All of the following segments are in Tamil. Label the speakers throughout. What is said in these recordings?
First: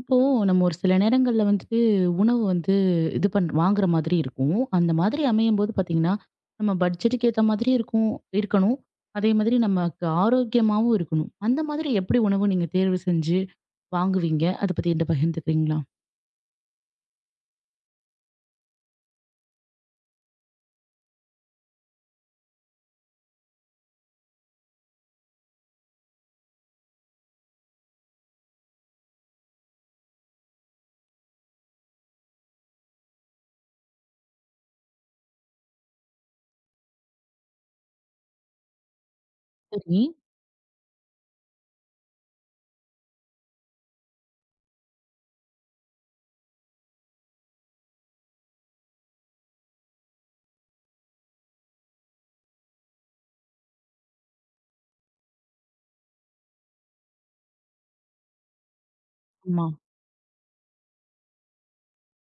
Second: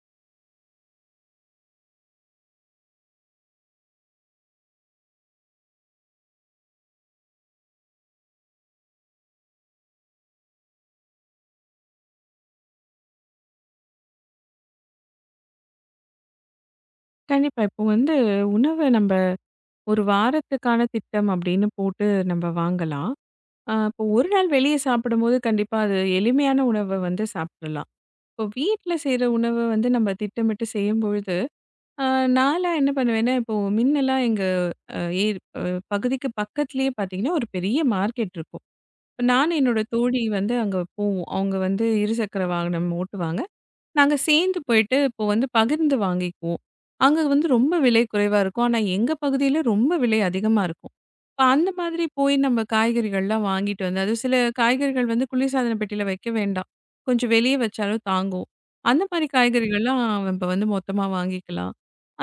Speaker 1: இப்போ நம்ம ஒரு சில நேரங்கள்ல வந்துட்டு உணவு வந்து இது பண் வாங்குற மாதிரி இருக்கும். அந்த மாதிரி அமையும்போது பார்த்தீங்கன்னா, நம்ம பட்ஜெட்டுக்கு ஏத்த மாதிரி இருக்கும் இருக்கணும். அதே மாதிரி நமக்கு ஆரோக்கியமாவும் இருக்கணும். அந்த மாதிரி எப்படி உணவு நீங்க தேர்வு செஞ்சு வாங்குவீங்க? அத பத்தி என்ட்ட பகிர்ந்துக்கிறீங்களா?
Speaker 2: கண்டிப்பா. இப்போ வந்து உணவ நம்ப ஒரு வாரத்துக்கான திட்டம் அப்படின்னு போட்டு நம்ப வாங்கலாம். இப்போ ஒரு நாள் வெளிய சாப்பிடும்போது கண்டிப்பா அது எளிமையான உணவ வந்து சாப்பிடலாம். இப்போ வீட்ல செய்ற உணவ வந்து நம்ம திட்டமிட்டு செய்யும்பொழுது, அ நான்லாம் என்ன பண்ணுவேன்னா, இப்போ மின்னலாம் எங்க அ ஏ அ பகுதிக்கு பக்கத்திலேயே பார்த்தீங்கன்னா, ஒரு பெரிய மார்க்கெட் இருக்கும். நானும் என்னோட
Speaker 1: சரி.
Speaker 2: தோழி வந்து அங்க போவோம். அவங்க வந்து இருசக்கர வாகனம் ஓட்டுவாங்க. நாங்க சேர்ந்து போயிட்டு இப்போ வந்து பகிர்ந்து வாங்கிக்குவோம். அங்க வந்து ரொம்ப விலை குறைவா இருக்கும். ஆனா எங்க பகுதியில ரொம்ப விலை அதிகமா இருக்கும். இப்ப அந்த மாதிரி போய் நம்ம காய்கறிகள்லாம் வாங்கிட்டு வந்து, அது சில காய்கறிகள் வந்து குளிர்சாதன பெட்டியில வைக்க வேண்டாம். கொஞ்சம் வெளிய வச்சாலும் தாங்கும். அந்த மாதிரி
Speaker 1: ஆமா.
Speaker 2: காய்கறிகள்லாம் இப்ப வந்து மொத்தமா வாங்கிக்கலாம்.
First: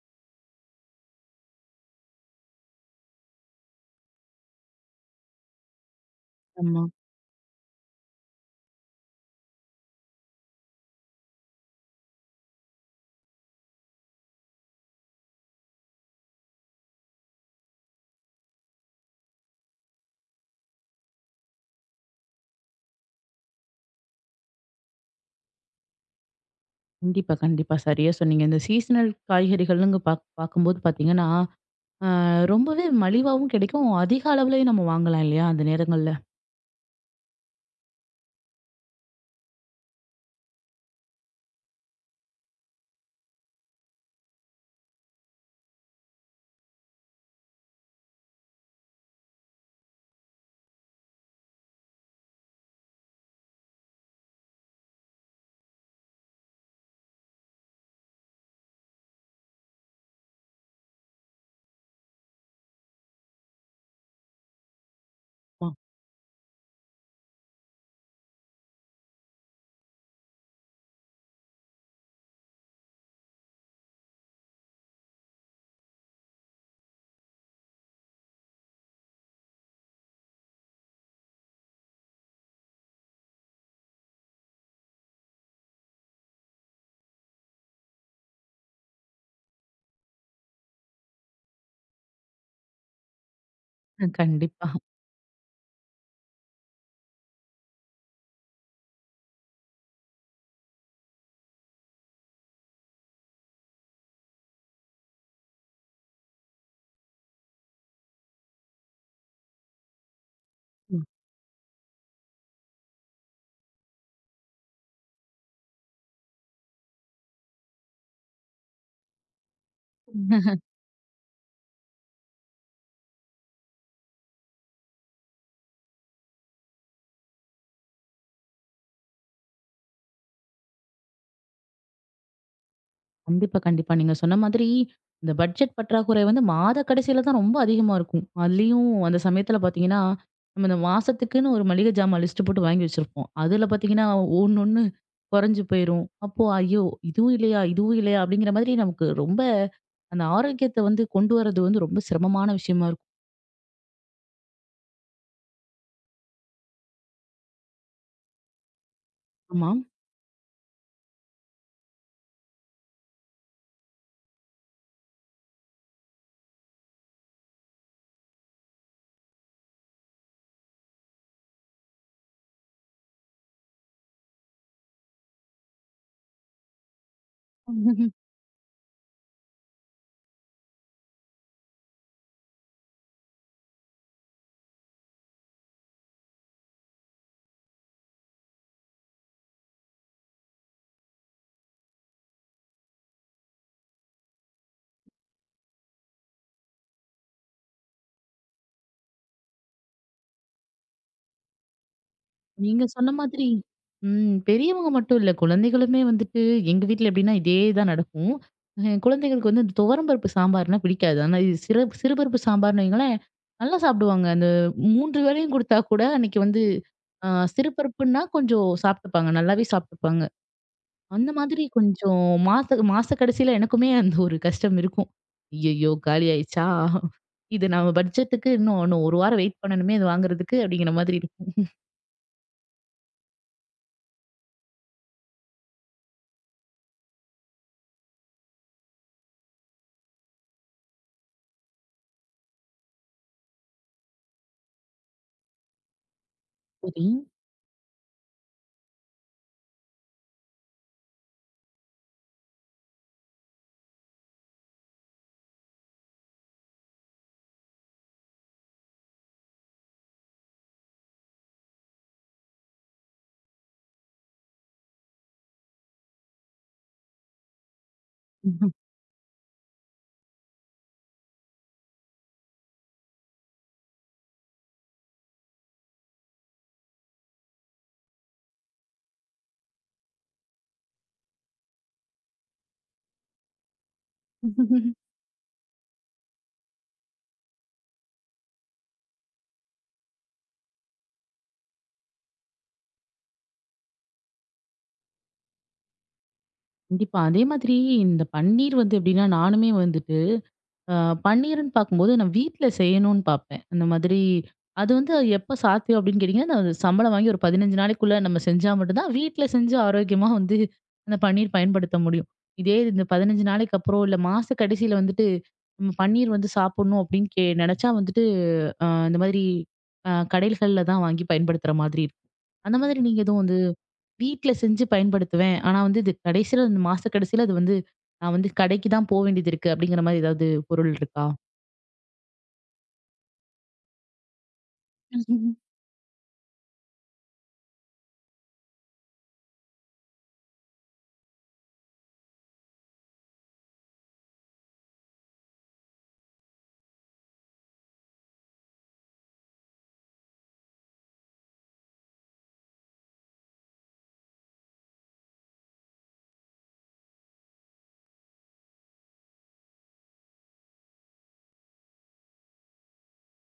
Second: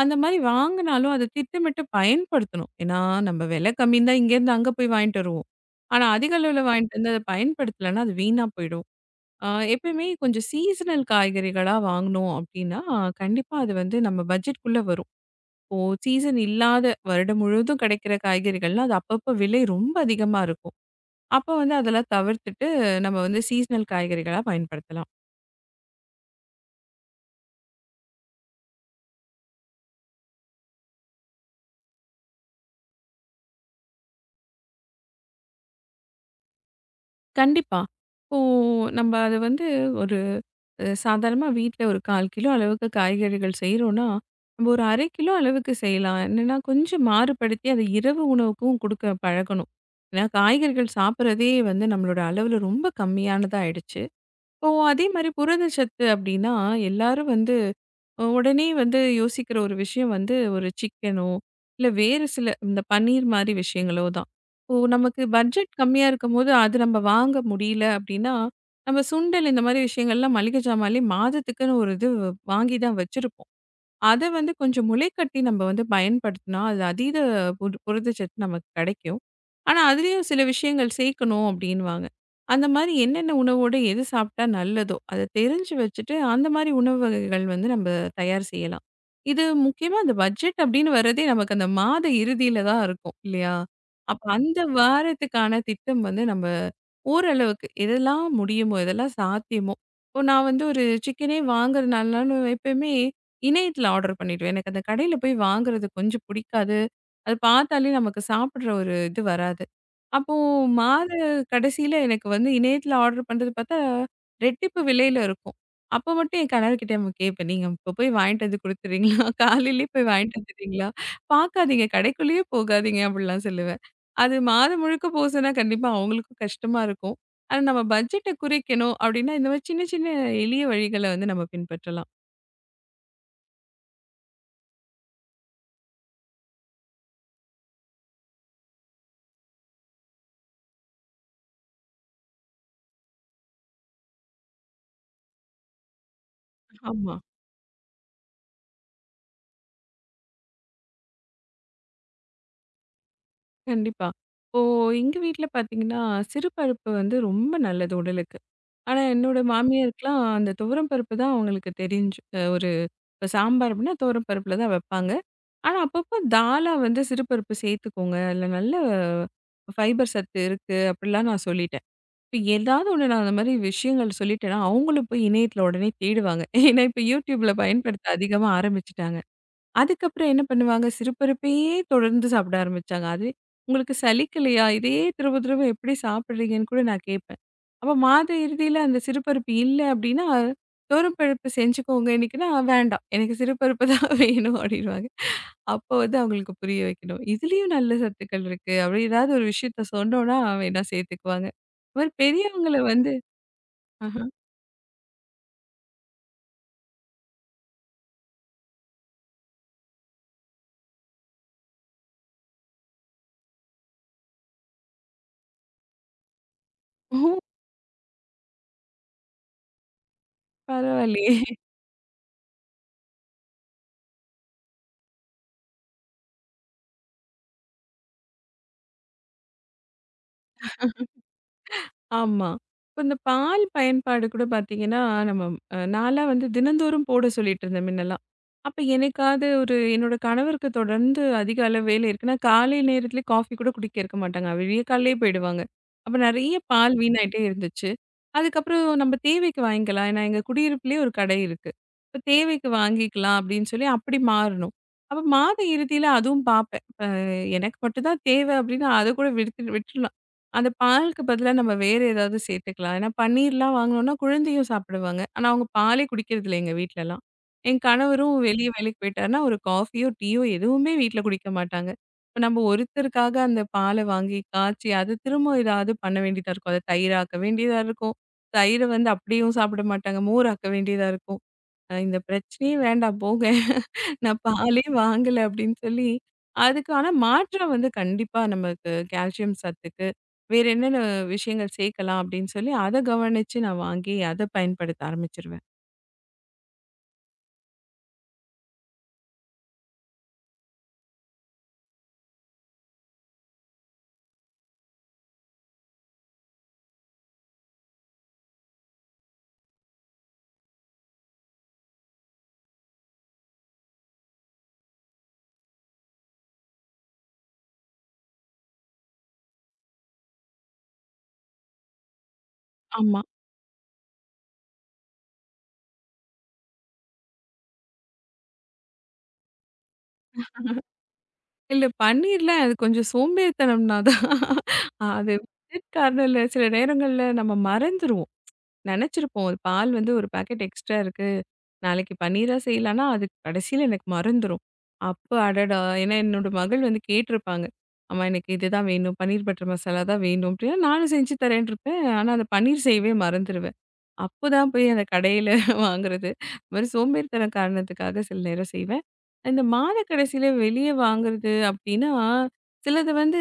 Speaker 2: அந்த மாதிரி வாங்குனாலும் அத திட்டமிட்டு பயன்படுத்தணும். ஏன்னா நம்ம விலை கம்மின்னு தான் இங்கேருந்து அங்க போய் வாங்கிட்டு வருவோம். ஆனா அதிக அளவுல
Speaker 1: ஆமா.
Speaker 2: வாங்கிட்டு வந்து அத பயன்படுத்தலன்னா அது வீணா போயிடும். ஆ, எப்பயுமே கொஞ்சம் சீசனல் காய்கறிகளா வாங்கினோம் அப்படின்னா, கண்டிப்பா அது வந்து நம்ம பட்ஜெட்குள்ள வரும். இப்போ சீசன் இல்லாத வருடம் முழுவதும் கிடைக்கிற காய்கறிகள்லாம், அது அப்பப்ப விலை ரொம்ப அதிகமா இருக்கும். அப்ப வந்து அதெல்லாம் தவிர்த்துட்டு, நம்ம வந்து சீசனல் காய்கறிகளா பயன்படுத்தலாம்.
Speaker 1: கண்டிப்பா, கண்டிப்பா. சரியா சொன்னீங்க. இந்த சீசனல் காய்கறிகள்னு பாக் பார்க்கும்போது பார்த்தீங்கன்னா, அ ரொம்பவே மலிவாவும் கிடைக்கும். அதிக அளவுலயும் நம்ம வாங்கலாம் இல்லையா? அந்த நேரங்கள்ல.
Speaker 2: கண்டிப்பா. இப்போ நம்ம அத வந்து சாதாரணமாக வீட்டில் ஒரு கால் கிலோ அளவுக்கு காய்கறிகள் செய்கிறோன்னா நம்ம ஒரு அரை கிலோ அளவுக்கு செய்யலாம் என்னென்னா கொஞ்சம் மாறுபடுத்தி அதை இரவு உணவுக்கும் கொடுக்க பழகணும். ஏன்னா காய்கறிகள் சாப்பிட்றதே வந்து நம்மளோட அளவில் ரொம்ப கம்மியானதாக ஆயிடுச்சு. இப்போ அதே மாதிரி புரதச்சத்து அப்படின்னா எல்லாரும் வந்து உடனே வந்து யோசிக்கிற ஒரு விஷயம் வந்து ஒரு சிக்கனோ, இல்ல வேறு சில இந்த பன்னீர் மாரி விஷயங்களோ தான். இப்போ நமக்கு
Speaker 1: ஆமா.
Speaker 2: பட்ஜெட் கம்மியா இருக்கும்போது, அது நம்ம வாங்க முடியல அப்படின்னா, நம்ம சுண்டல் இந்த மாரி விஷயங்கள்லாம் மளிகை ஜாமான்லயே மாதத்துக்குன்னு ஒரு இது வாங்கி தான் வச்சிருப்போம். அத வந்து கொஞ்சம் முளைக்கட்டி நம்ம வந்து பயன்படுத்தினா, அது அதீத புது புரதச்சத்து நமக்கு கிடைக்கும். ஆனா, அதுலயும் சில விஷயங்கள் சேர்க்கணும் அப்படின்னுவாங்க. அந்த மாரி என்னென்ன உணவோட எது சாப்பிட்டா நல்லதோ, அத தெரிஞ்சு வச்சுட்டு, அந்த மாரி உணவு வகைகள் வந்து நம்ம தயார் செய்யலாம். இது முக்கியமா அந்த பட்ஜெட் அப்படின்னு வர்றதே நமக்கு அந்த மாத இறுதியில தான் இருக்கும் இல்லையா? அப்ப அந்த
Speaker 1: கண்டிப்பா.
Speaker 2: வாரத்துக்கான திட்டம் வந்து நம்ம ஓரளவுக்கு எதெல்லாம் முடியுமோ, எதெல்லாம் சாத்தியமோ, இப்போ நான் வந்து ஒரு சிக்கனே வாங்குறனாலும் எப்பயுமே இணையத்துல ஆர்டர் பண்ணிடுவேன். எனக்கு அந்த கடையில போய் வாங்குறது கொஞ்சம் பிடிக்காது. அது பார்த்தாலே நமக்கு சாப்பிடுற ஒரு இது வராது. அப்போ மாத கடைசியில எனக்கு வந்து இணையத்துல ஆர்டர் பண்றது பார்த்தா, ரெட்டிப்பு விலையில இருக்கும். அப்போ மட்டும் என் கணவர்கிட்ட நம்ம கேட்பேன். "நீங்க இப்போ போய் வாங்கிட்டு வந்து குடுத்துறீங்களா? காலையிலேயே போய் வாங்கிட்டு வந்துடுறீங்களா? பார்க்காதீங்க, கடைக்குள்ளேயே போகாதீங்க." அப்படிலாம் சொல்லுவேன். அது மாதம் முழுக்க போ சொன்னா கண்டிப்பா அவங்களுக்கும் கஷ்டமா இருக்கும். ஆனா நம்ம பட்ஜெட்ட குறைக்கணும் அப்படின்னா, இந்த மாதிரி சின்ன சின்ன எளிய வழிகள வந்து நம்ம பின்பற்றலாம்.
Speaker 1: கண்டிப்பா, கண்டிப்பா. நீங்க சொன்ன மாதிரி, இந்த பட்ஜெட் பற்றாக்குறை வந்து மாத கடைசியில தான் ரொம்ப அதிகமா இருக்கும். அதுலயும் அந்த சமயத்துல பார்த்தீங்கன்னா, நம்ம இந்த மாசத்துக்குன்னு ஒரு மளிகை ஜாமான் லிஸ்ட் போட்டு வாங்கி வச்சிருப்போம். அதுல பார்த்தீங்கன்னா, ஒண்ணு ஒண்ணு குறைஞ்சு போயிரும். அப்போ ஐயோ!
Speaker 2: ஆமா.
Speaker 1: இதுவும் இல்லையா? இதுவும் இல்லையா? அப்படிங்கிற மாதிரி நமக்கு ரொம்ப அந்த ஆரோக்கியத்த வந்து கொண்டு வரது வந்து ரொம்ப சிரமமான விஷயமா இருக்கும்.
Speaker 2: கண்டிப்பா. இப்போ எங்க வீட்ல பார்த்தீங்கன்னா, சிறு பருப்பு வந்து ரொம்ப நல்லது உடலுக்கு. ஆனா என்னோட
Speaker 1: ஆமா.
Speaker 2: மாமியாருக்குலாம் அந்த துவரம் பருப்பு தான் அவங்களுக்கு தெரிஞ்சு ஒரு இப்ப சாம்பார் அப்படின்னா துவரம் பருப்புல தான் வைப்பாங்க. ஆனா அப்பப்போ தாலா வந்து சிறு பருப்பு சேர்த்துக்கோங்க. அதில நல்ல ஃபைபர் சத்து இருக்கு அப்படிலாம் நான் சொல்லிட்டேன். இப்ப ஏதாவது ஒண்ணு நான் அந்த மாதிரி விஷயங்கள் சொல்லிட்டேன்னா, அவங்களும் போய் இணையத்தில உடனே தேடுவாங்க. ஏன்னா இப்ப YouTubeல பயன்படுத்த அதிகமா ஆரம்பிச்சுட்டாங்க. அதுக்கப்புறம் என்ன பண்ணுவாங்க, சிறுபருப்பையே தொடர்ந்து சாப்பிட ஆரம்பிச்சாங்க. அது உங்களுக்கு சலிக்கலையா? இதையே திரும்ப திரும்ப எப்படி சாப்பிடுறீங்கன்னு கூட நான் கேட்பேன். அப்ப மாத இறுதியில அந்த சிறுபருப்பு இல்ல அப்படின்னா, "துவரம் பருப்பு செஞ்சுக்கோங்க இன்னைக்குன்னா" "வேண்டாம் எனக்கு சிறுபருப்பு தான் வேணும்" அப்படின்னுவாங்க. அப்போ வந்து அவங்களுக்கு புரிய வைக்கணும். இதுலயும் நல்ல சத்துக்கள் இருக்கு. அப்படி ஏதாவது ஒரு விஷயத்த சொன்னோம்னா வேணா சேர்த்துக்குவாங்க. ஒரு பெரியவங்கள
Speaker 1: நீங்க சொன்ன
Speaker 2: வந்து
Speaker 1: மாதிரி
Speaker 2: ஆஹா.
Speaker 1: பெரியவங்க மட்டும் இல்ல. குழந்தைகளுமே வந்துட்டு எங்க வீட்ல எப்படின்னா இதே தான் நடக்கும். என் குழந்தைகளுக்கு வந்து இந்த துவரம் பருப்பு சாம்பார்னா பிடிக்காது. ஆனா இது சிறுபருப்பு சாம்பார்ன்னு வைங்களேன், நல்லா சாப்பிடுவாங்க. அந்த 3 வேளையும் குடுத்தா கூட அன்னைக்கு வந்து அ
Speaker 2: ஓ!
Speaker 1: சிறுபருப்புன்னா கொஞ்சம் சாப்ட்டுப்பாங்க. நல்லாவே சாப்ட்டுப்பாங்க. அந்த
Speaker 2: பரவாயில்லையே!
Speaker 1: மாதிரி கொஞ்சம் மாச மாச கடைசியில எனக்குமே அந்த ஒரு கஷ்டம் இருக்கும். ஐய்யய்யோ! காலி ஆயிடுச்சா? இது நம்ம பட்ஜெட்டுக்கு இன்னும் இன்னும் 1 வாரம் வெயிட் பண்ணணுமே! இது வாங்குறதுக்கு அப்படிங்கிற மாதிரி இருக்கும்.
Speaker 2: ஆமா. இப்ப இந்த பால் பயன்பாடு கூட பார்த்தீங்கன்னா, நம்ம நான்லாம் வந்து தினந்தோறும் போட சொல்லிட்டுருந்தேன் மின்னலாம். அப்ப எனக்காவது ஒரு என்னோட கணவருக்கு தொடர்ந்து அதிக அளவு வேலை இருக்குன்னா, காலை நேரத்திலே காஃபி கூட குடிக்க இருக்க மாட்டாங்க. விடிய காலையே போயிடுவாங்க. அப்ப நெறைய பால்
Speaker 1: சரி.
Speaker 2: வீணாயிட்டே இருந்துச்சு. அதுக்கப்புறம் நம்ம தேவைக்கு வாங்கிக்கலாம். ஏன்னா, எங்க குடியிருப்புலயே ஒரு கடை இருக்கு. இப்ப தேவைக்கு வாங்கிக்கலாம் அப்படின்னு சொல்லி அப்படி மாறுனோம். அப்ப மாத இறுதியில அதுவும் பார்ப்பேன். எனக்கு மட்டும் தான் தேவை அப்படின்னா அத கூட விடுத்து விட்டுறலாம். அந்த பாலுக்கு பதிலா நம்ம வேற ஏதாவது சேர்த்துக்கலாம். ஏன்னா பன்னீர்லாம் வாங்குனோம்னா குழந்தையும் சாப்பிடுவாங்க. ஆனா அவங்க பாலே குடிக்கிறது இல்ல எங்க வீட்லலாம். என் கணவரும் வெளிய வேலைக்கு போயிட்டாருன்னா, ஒரு காஃபியோ, டீயோ எதுவுமே வீட்ல குடிக்க மாட்டாங்க. இப்ப நம்ம ஒருத்தருக்காக அந்த பால வாங்கி காய்ச்சி அத திரும்ப ஏதாவது பண்ண வேண்டியதா இருக்கும். அத தயிராக்க வேண்டியதா இருக்கும். தயிர வந்து அப்படியும் சாப்பிட மாட்டாங்க. மோர் ஆக்க வேண்டியதா இருக்கும். இந்த பிரச்சனையே வேண்டாம் போங்க. நான் பாலே வாங்கல அப்படின்னு சொல்லி, அதுக்கு ஆனா மாற்றா வந்து கண்டிப்பா நமக்கு கால்சியம் சத்துக்கு, வேற என்னென்ன விஷயங்கள் சேர்க்கலாம் அப்படின்னு சொல்லி, அத கவனிச்சு நான் வாங்கி அத பயன்படுத்த ஆரம்பிச்சுருவேன்.
Speaker 1: கண்டிப்பா. அதே மாதிரி இந்த பன்னீர் வந்து எப்படின்னா, நானுமே வந்துட்டு அ பன்னீருன்னு பார்க்கும்போது நான் வீட்ல செய்யணும்னு பார்ப்பேன். அந்த மாதிரி அது வந்து எப்ப சாத்தியம் அப்படின்னு கேட்டீங்கன்னா, நான் சம்பளம் வாங்கி ஒரு 15 நாளைக்குள்ள நம்ம செஞ்சா மட்டும் தான் வீட்ல செஞ்சு ஆரோக்கியமா வந்து அந்த பன்னீர் பயன்படுத்த முடியும். இதே இந்த 15 நாளைக்கு அப்புறம், இல்ல மாச கடைசியில வந்துட்டு நம்ம பன்னீர் வந்து சாப்பிடணும் அப்படின்னு கே நெனச்சா வந்துட்டு இந்த மாதிரி கடைகள்ல தான் வாங்கி பயன்படுத்துற மாதிரி இருக்கும். அந்த மாதிரி நீங்க
Speaker 2: ஆமா.
Speaker 1: எதுவும் வந்து வீட்ல செஞ்சு பயன்படுத்துவேன். ஆனா வந்து இது கடைசியில இந்த மாச கடைசியில அது வந்து நான் வந்து கடைக்கு தான் போ வேண்டியது இருக்கு அப்படிங்கிற மாரி ஏதாவது பொருள் இருக்கா?
Speaker 2: இல்ல பன்னீர்ல அது கொஞ்சம் சோம்பேறித்தனம்னா தான் அது காரணம் இல்ல. சில நேரங்கள்ல நம்ம மறந்துருவோம். நெனச்சிருப்போம். ஒரு பால் வந்து ஒரு பாக்கெட் எக்ஸ்ட்ரா இருக்கு. நாளைக்கு பன்னீரா செய்யலான்னா, அது கடைசியில எனக்கு மறந்துரும். அப்ப அடடா! ஏன்னா என்னோட மகள் வந்து கேட்டிருப்பாங்க. அம்மா எனக்கு இதுதான் வேணும். பன்னீர் பட்டர் மசாலா தான் வேணும். அப்டின்னா நானும் செஞ்சு தரேன்ருப்பேன். ஆனா, அந்த பன்னீர் செய்யவே மறந்துருவேன். அப்பதான் போய் அந்த கடையில வாங்குறது. அது மாரி சோம்பேறித்தனம் காரணத்துக்காக சில நேரம் செய்வேன். இந்த மாத கடைசியில வெளிய வாங்குறது அப்டின்னா, சிலது வந்து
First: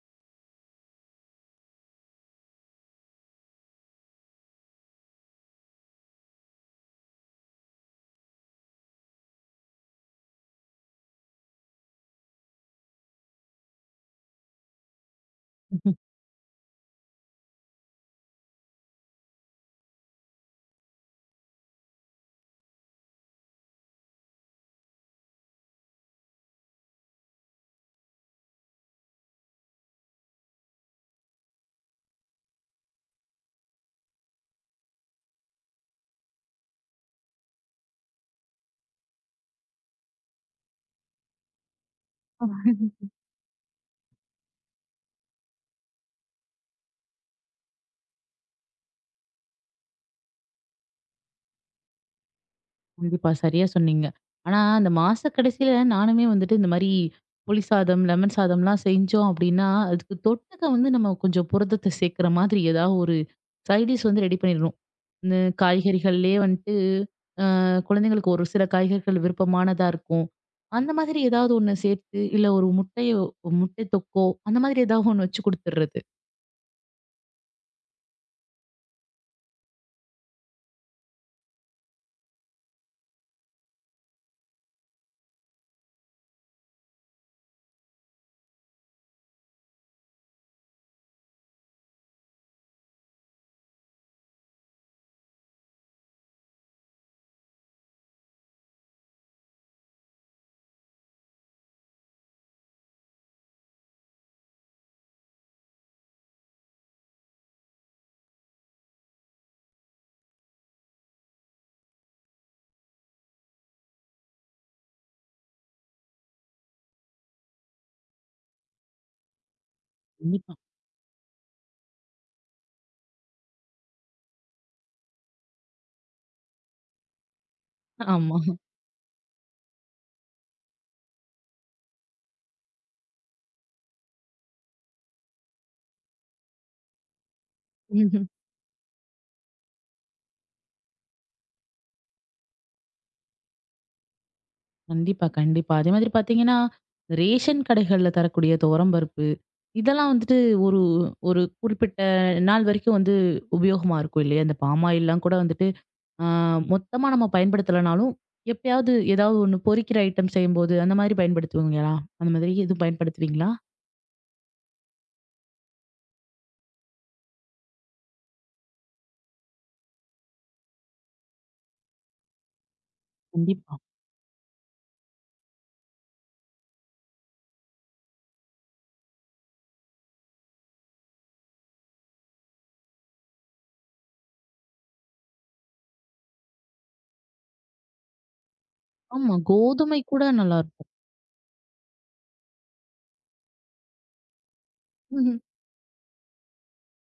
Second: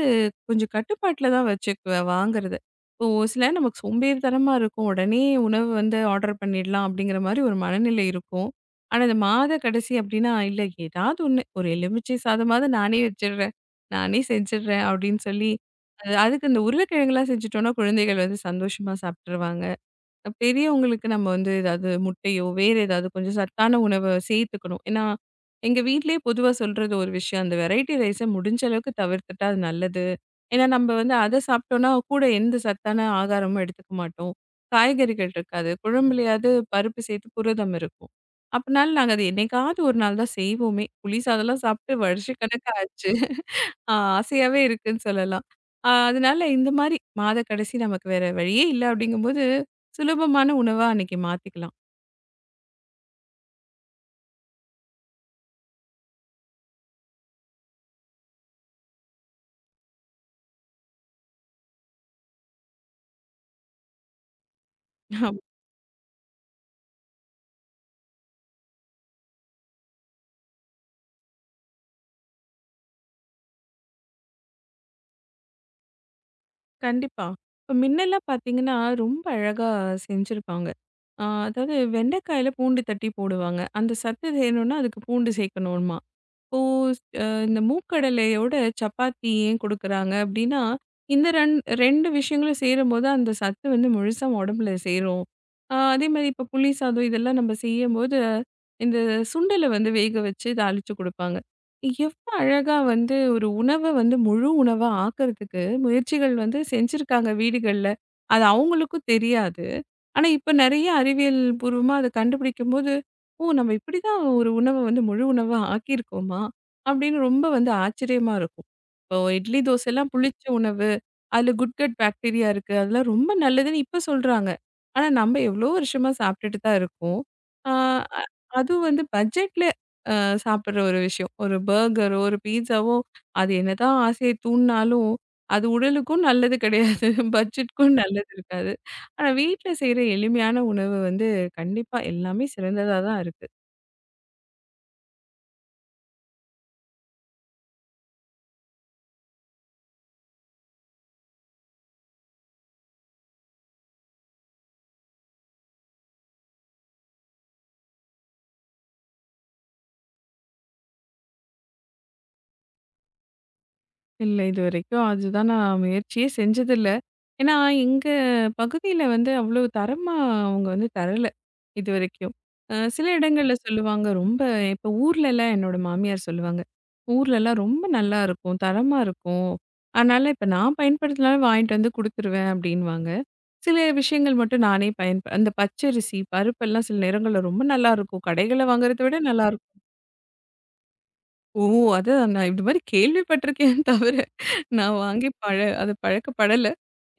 Speaker 2: கொஞ்சம் கட்டுப்பாட்டுல தான் வச்சுக்குவேன் வாங்குறது. இப்போ ஒரு சில நேரம் நமக்கு சோம்பேறித்தனமா இருக்கும். உடனே உணவு வந்து ஆர்டர் பண்ணிடலாம் அப்படிங்கிற மாரி ஒரு மனநிலை இருக்கும். ஆனா, இந்த மாத கடைசி அப்டின்னா, இல்ல ஏதாவது ஒண்ணு ஒரு எலுமிச்சை சாதமாவது நானே வச்சுடுறேன். நானே செஞ்சுடுறேன் அப்படின்னு சொல்லி,
Speaker 1: ம்ஹும்.
Speaker 2: அது அதுக்கு இந்த உருளைக்கிழங்குலாம் செஞ்சுட்டோம்னா குழந்தைகள் வந்து சந்தோஷமா சாப்ட்டுருவாங்க. பெரியவங்களுக்கு நம்ம வந்து ஏதாவது முட்டையோ, வேற ஏதாவது கொஞ்சம் சத்தான உணவ சேர்த்துக்கணும். ஏன்னா, எங்க வீட்லயே பொதுவா சொல்றது ஒரு விஷயம். அந்த வெரைட்டி ரைஸ முடிஞ்ச அளவுக்கு தவிர்த்துட்டா அது நல்லது. ஏன்னா, நம்ம வந்து அத சாப்பிட்டோம்னா, கூட எந்த சத்தான ஆகாரமும் எடுத்துக்க மாட்டோம். காய்கறிகள் இருக்காது. குழம்புலயாவது பருப்பு சேர்த்து புரதம் இருக்கும். அப்பனால நாங்க அது என்னைக்காவது ஒரு நாள் தான் செய்வோமே. புளி சாதம்லாம் சாப்பிட்டு வருஷக்கணக்கா ஆச்சு. ஆ ஆசையாவே இருக்குன்னு சொல்லலாம். அதனால இந்த மாரி மாத கடைசி நமக்கு வேற வழியே இல்ல அப்படிங்கும்போது, சுலபமான உணவா அன்னைக்கு மாத்திக்கலாம்.
Speaker 1: கண்டிப்பா சரியா சொன்னீங்க. ஆனா அந்த மாச கடைசியில நானுமே வந்துட்டு இந்த மாரி புளி சாதம், லெமன் சாதம்லாம் செஞ்சோம் அப்படின்னா, அதுக்கு தொட்டுக்க வந்து நம்ம கொஞ்சம் புரதத்த சேர்க்கிற மாதிரி ஏதாவது ஒரு சைட் டிஷ் வந்து ரெடி பண்ணிடணும். இந்த
Speaker 2: ஆமா,
Speaker 1: காய்கறிகள்லயே வந்துட்டு குழந்தைங்களுக்கு ஒரு சில காய்கறிகள் விருப்பமானதா இருக்கும். அந்த மாதிரி ஏதாவது ஒண்ணு சேர்த்து, இல்ல ஒரு முட்டையோ முட்டை தொக்கோ அந்த மாதிரி ஏதாவது ஒண்ணு வச்சு குடுத்துர்றது.
Speaker 2: கண்டிப்பா. இப்ப முன்னெல்லாம் பார்த்தீங்கன்னா, ரொம்ப அழகா செஞ்சிருப்பாங்க. அதாவது வெண்டைக்காயில பூண்டு தட்டி போடுவாங்க. அந்த சத்து வேணும்னா அதுக்கு பூண்டு சேர்க்கணுமா? இப்போ இந்த மூக்கடலையோட சப்பாத்தி ஏன் குடுக்குறாங்க அப்டின்னா, இந்த 2 விஷயங்களும் சேரும்போது அந்த சத்து வந்து முழுசா உடம்புல சேரும். அதேமாரி இப்ப புளி சாதம் இதெல்லாம் நம்ம செய்யும்போது, இந்த சுண்டல வந்து வேக வச்சு தாளிச்சு குடுப்பாங்க. எவ்ளோ அழகா வந்து ஒரு உணவ வந்து முழு உணவா ஆக்குறதுக்கு முயற்சிகள் வந்து செஞ்சிருக்காங்க வீடுகள்ல. அது அவங்களுக்கும் தெரியாது. ஆனா இப்ப நெறைய அறிவியல் பூர்வமா அத கண்டுபிடிக்கும்போது ஓ! நம்ம இப்படிதான் ஒரு உணவ வந்து முழு உணவா ஆக்கியிருக்கோமா? அப்படின்னு ரொம்ப வந்து ஆச்சரியமா இருக்கும். இப்போ இட்லி, தோசைலாம் புளிச்ச
Speaker 1: கண்டிப்பா.
Speaker 2: உணவு. அதுல குட்கட் பாக்டீரியா இருக்கு. அதெல்லாம் ரொம்ப நல்லதுன்னு இப்ப சொல்றாங்க. ஆனா நம்ம எவ்வளோ வருஷமா சாப்பிட்டுட்டு தான் இருக்கோம். ஆ அ
Speaker 1: ஆமா.
Speaker 2: அதுவும் வந்து பட்ஜெட்ல சாப்பிடுற ஒரு விஷயம். ஒரு பர்கரோ, ஒரு பீட்சாவோ அது என்னதான் ஆசைய தூண்டுனாலும், அது உடலுக்கும் நல்லது கிடையாது. பட்ஜெட்க்கும்
Speaker 1: ம்ஹ்ம்.
Speaker 2: நல்லது இருக்காது. ஆனா வீட்ல செய்ற எளிமையான உணவு வந்து கண்டிப்பா எல்லாமே சிறந்ததா தான் இருக்கு.
Speaker 1: கண்டிப்பா, கண்டிப்பா. அதே மாதிரி பார்த்தீங்கன்னா, ரேஷன் கடைகள்ல தரக்கூடிய துவரம் பருப்பு, இதெல்லாம் வந்துட்டு ஒரு ஒரு குறிப்பிட்ட நாள் வரைக்கும் வந்து உபயோகமா இருக்கும் இல்லையா? இந்த பாம் ஆயில்லாம் கூட வந்துட்டு ஆ மொத்தமா நம்ம பயன்படுத்தலனாலும், எப்பயாவது ஏதாவது ஒண்ணு பொரிக்கிற ஐட்டம் செய்யும்போது, அந்த மாதிரி பயன்படுத்துவீங்களா? அந்த மாதிரி எதுவும் பயன்படுத்துவீங்களா?
Speaker 2: இல்ல. இதுவரைக்கும் அதுதான் நான் முயற்சியே செஞ்சதில்ல. ஏன்னா, எங்க பகுதியில வந்து அவ்ளோ தரமா அவங்க வந்து தரல, இதுவரைக்கும். சில இடங்கள்ல
Speaker 1: கண்டிப்பா.
Speaker 2: சொல்லுவாங்க, ரொம்ப இப்ப ஊர்லலாம் என்னோட மாமியார் சொல்லுவாங்க. ஊர்லலாம் ரொம்ப நல்லா இருக்கும், தரமா இருக்கும். அதனால இப்ப நான் பயன்படுத்தினாலும் வாங்கிட்டு வந்து குடுத்துருவேன் அப்படின்னுவாங்க. சில விஷயங்கள் மட்டும் நானே பயன்ப அந்த பச்சரிசி, பருப்பெல்லாம் சில நேரங்கள்ல ரொம்ப நல்லாருக்கும். கடைகள்ல வாங்குறத விட
Speaker 1: ஆமா.
Speaker 2: நல்லா
Speaker 1: கோதுமை கூட நல்லாருக்கும்.
Speaker 2: ஓ! அதான் நான் இந்த மாரி கேள்விப்பட்டிருக்கேன் தவிர, நான் வாங்கி
Speaker 1: ம்ஹ்ம்.
Speaker 2: பழ அது பழக்கப்படல.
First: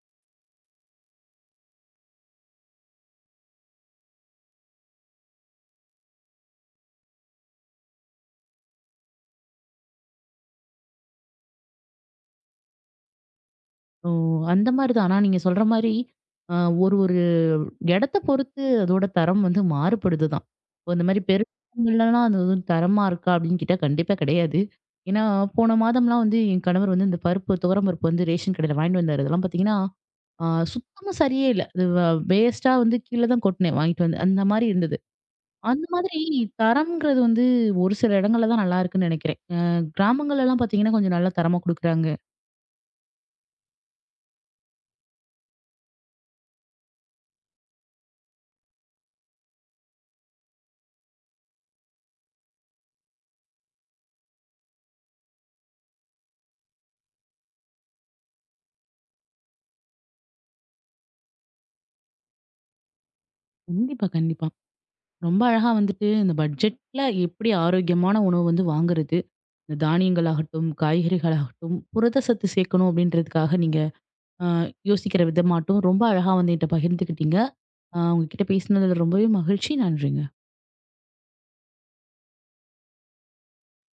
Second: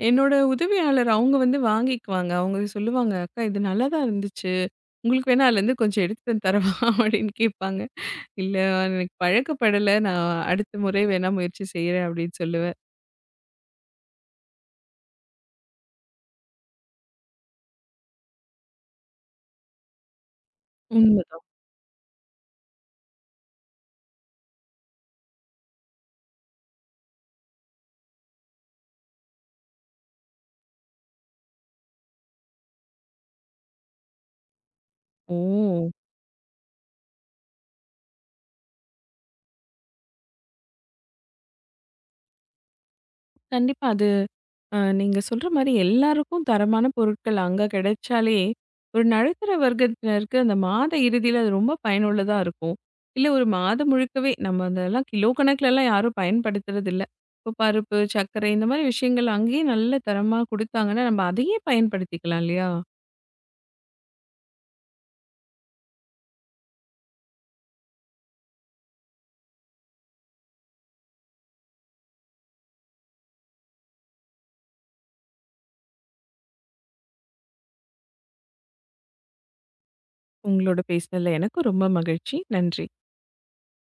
Speaker 2: என்னோட உதவியாளர் அவங்க வந்து வாங்கிக்குவாங்க. அவங்க சொல்லுவாங்க, "அக்கா இது நல்லா தான் இருந்துச்சு. உங்களுக்கு வேணா அதுலேருந்து கொஞ்சம் எடுத்து வந்து தரவா?" அப்படின்னு கேட்பாங்க. "இல்ல எனக்கு பழக்கப்படல. நான் அடுத்த முறை வேணா முயற்சி செய்றேன்" அப்படின்னு சொல்லுவேன்.
Speaker 1: ஓ! அந்த மாரி தான். ஆனா நீங்க சொல்ற மாரி, அ ஒரு ஒரு இடத்த பொறுத்து அதோட தரம் வந்து மாறுபடுது தான். இப்போ இந்த மாரி
Speaker 2: உண்மதான்.
Speaker 1: பெருமில்லலாம் அது வந்து தரமா இருக்கா அப்படின்னு கேட்டா கண்டிப்பா கிடையாது. ஏன்னா, போன மாதம்லாம் வந்து என் கணவர் வந்து இந்த பருப்பு, துவரம் பருப்பு வந்து ரேஷன் கடையில வாங்கிட்டு வந்தாரு. அதெல்லாம் பார்த்தீங்கன்னா, அ சுத்தமா சரியே இல்ல. அது வ வேஸ்ட்டா வந்து கீழ தான் கொட்டுனேன் வாங்கிட்டு வந்து. அந்த மாரி இருந்தது.
Speaker 2: ஓ!
Speaker 1: அந்த மாதிரி தரம்ங்கிறது வந்து ஒரு சில இடங்கள்ல தான் நல்லா இருக்குன்னு நினைக்கிறேன். கிராமங்கள்லலாம் பார்த்தீங்கன்னா, கொஞ்சம் நல்லா தரமா குடுக்குறாங்க.
Speaker 2: கண்டிப்பா அது நீங்க சொல்ற மாரி எல்லாருக்கும் தரமான பொருட்கள் அங்க கிடைச்சாலே, ஒரு நடுத்தர வர்க்கத்தினருக்கு அந்த மாத இறுதியில அது ரொம்ப பயனுள்ளதா இருக்கும். இல்ல ஒரு மாதம் முழுக்கவே நம்ம அதெல்லாம் கிலோ கணக்குலலாம் யாரும் பயன்படுத்துறதில்ல. இப்போ பருப்பு, சர்க்கரை இந்த மாரி விஷயங்கள் அங்கேயே நல்ல தரமா குடுத்தாங்கன்னா, நம்ம அதையே பயன்படுத்திக்கலாம் இல்லையா?
Speaker 1: கண்டிப்பா, கண்டிப்பா. ரொம்ப அழகா வந்துட்டு இந்த பட்ஜெட்ல எப்படி ஆரோக்கியமான உணவு வந்து வாங்குறது? இந்த தானியங்களாகட்டும், காய்கறிகளாகட்டும், புரத சத்து சேர்க்கணும் அப்படின்றதுக்காக நீங்க அ யோசிக்கிற விதமாட்டும் ரொம்ப அழகா வந்து என்ட்ட பகிர்ந்துக்கிட்டீங்க. உங்ககிட்ட பேசினதுல ரொம்பவே மகிழ்ச்சி. நன்றிங்க.
Speaker 2: உங்களோட பேசினதுல எனக்கும் ரொம்ப மகிழ்ச்சி. நன்றி.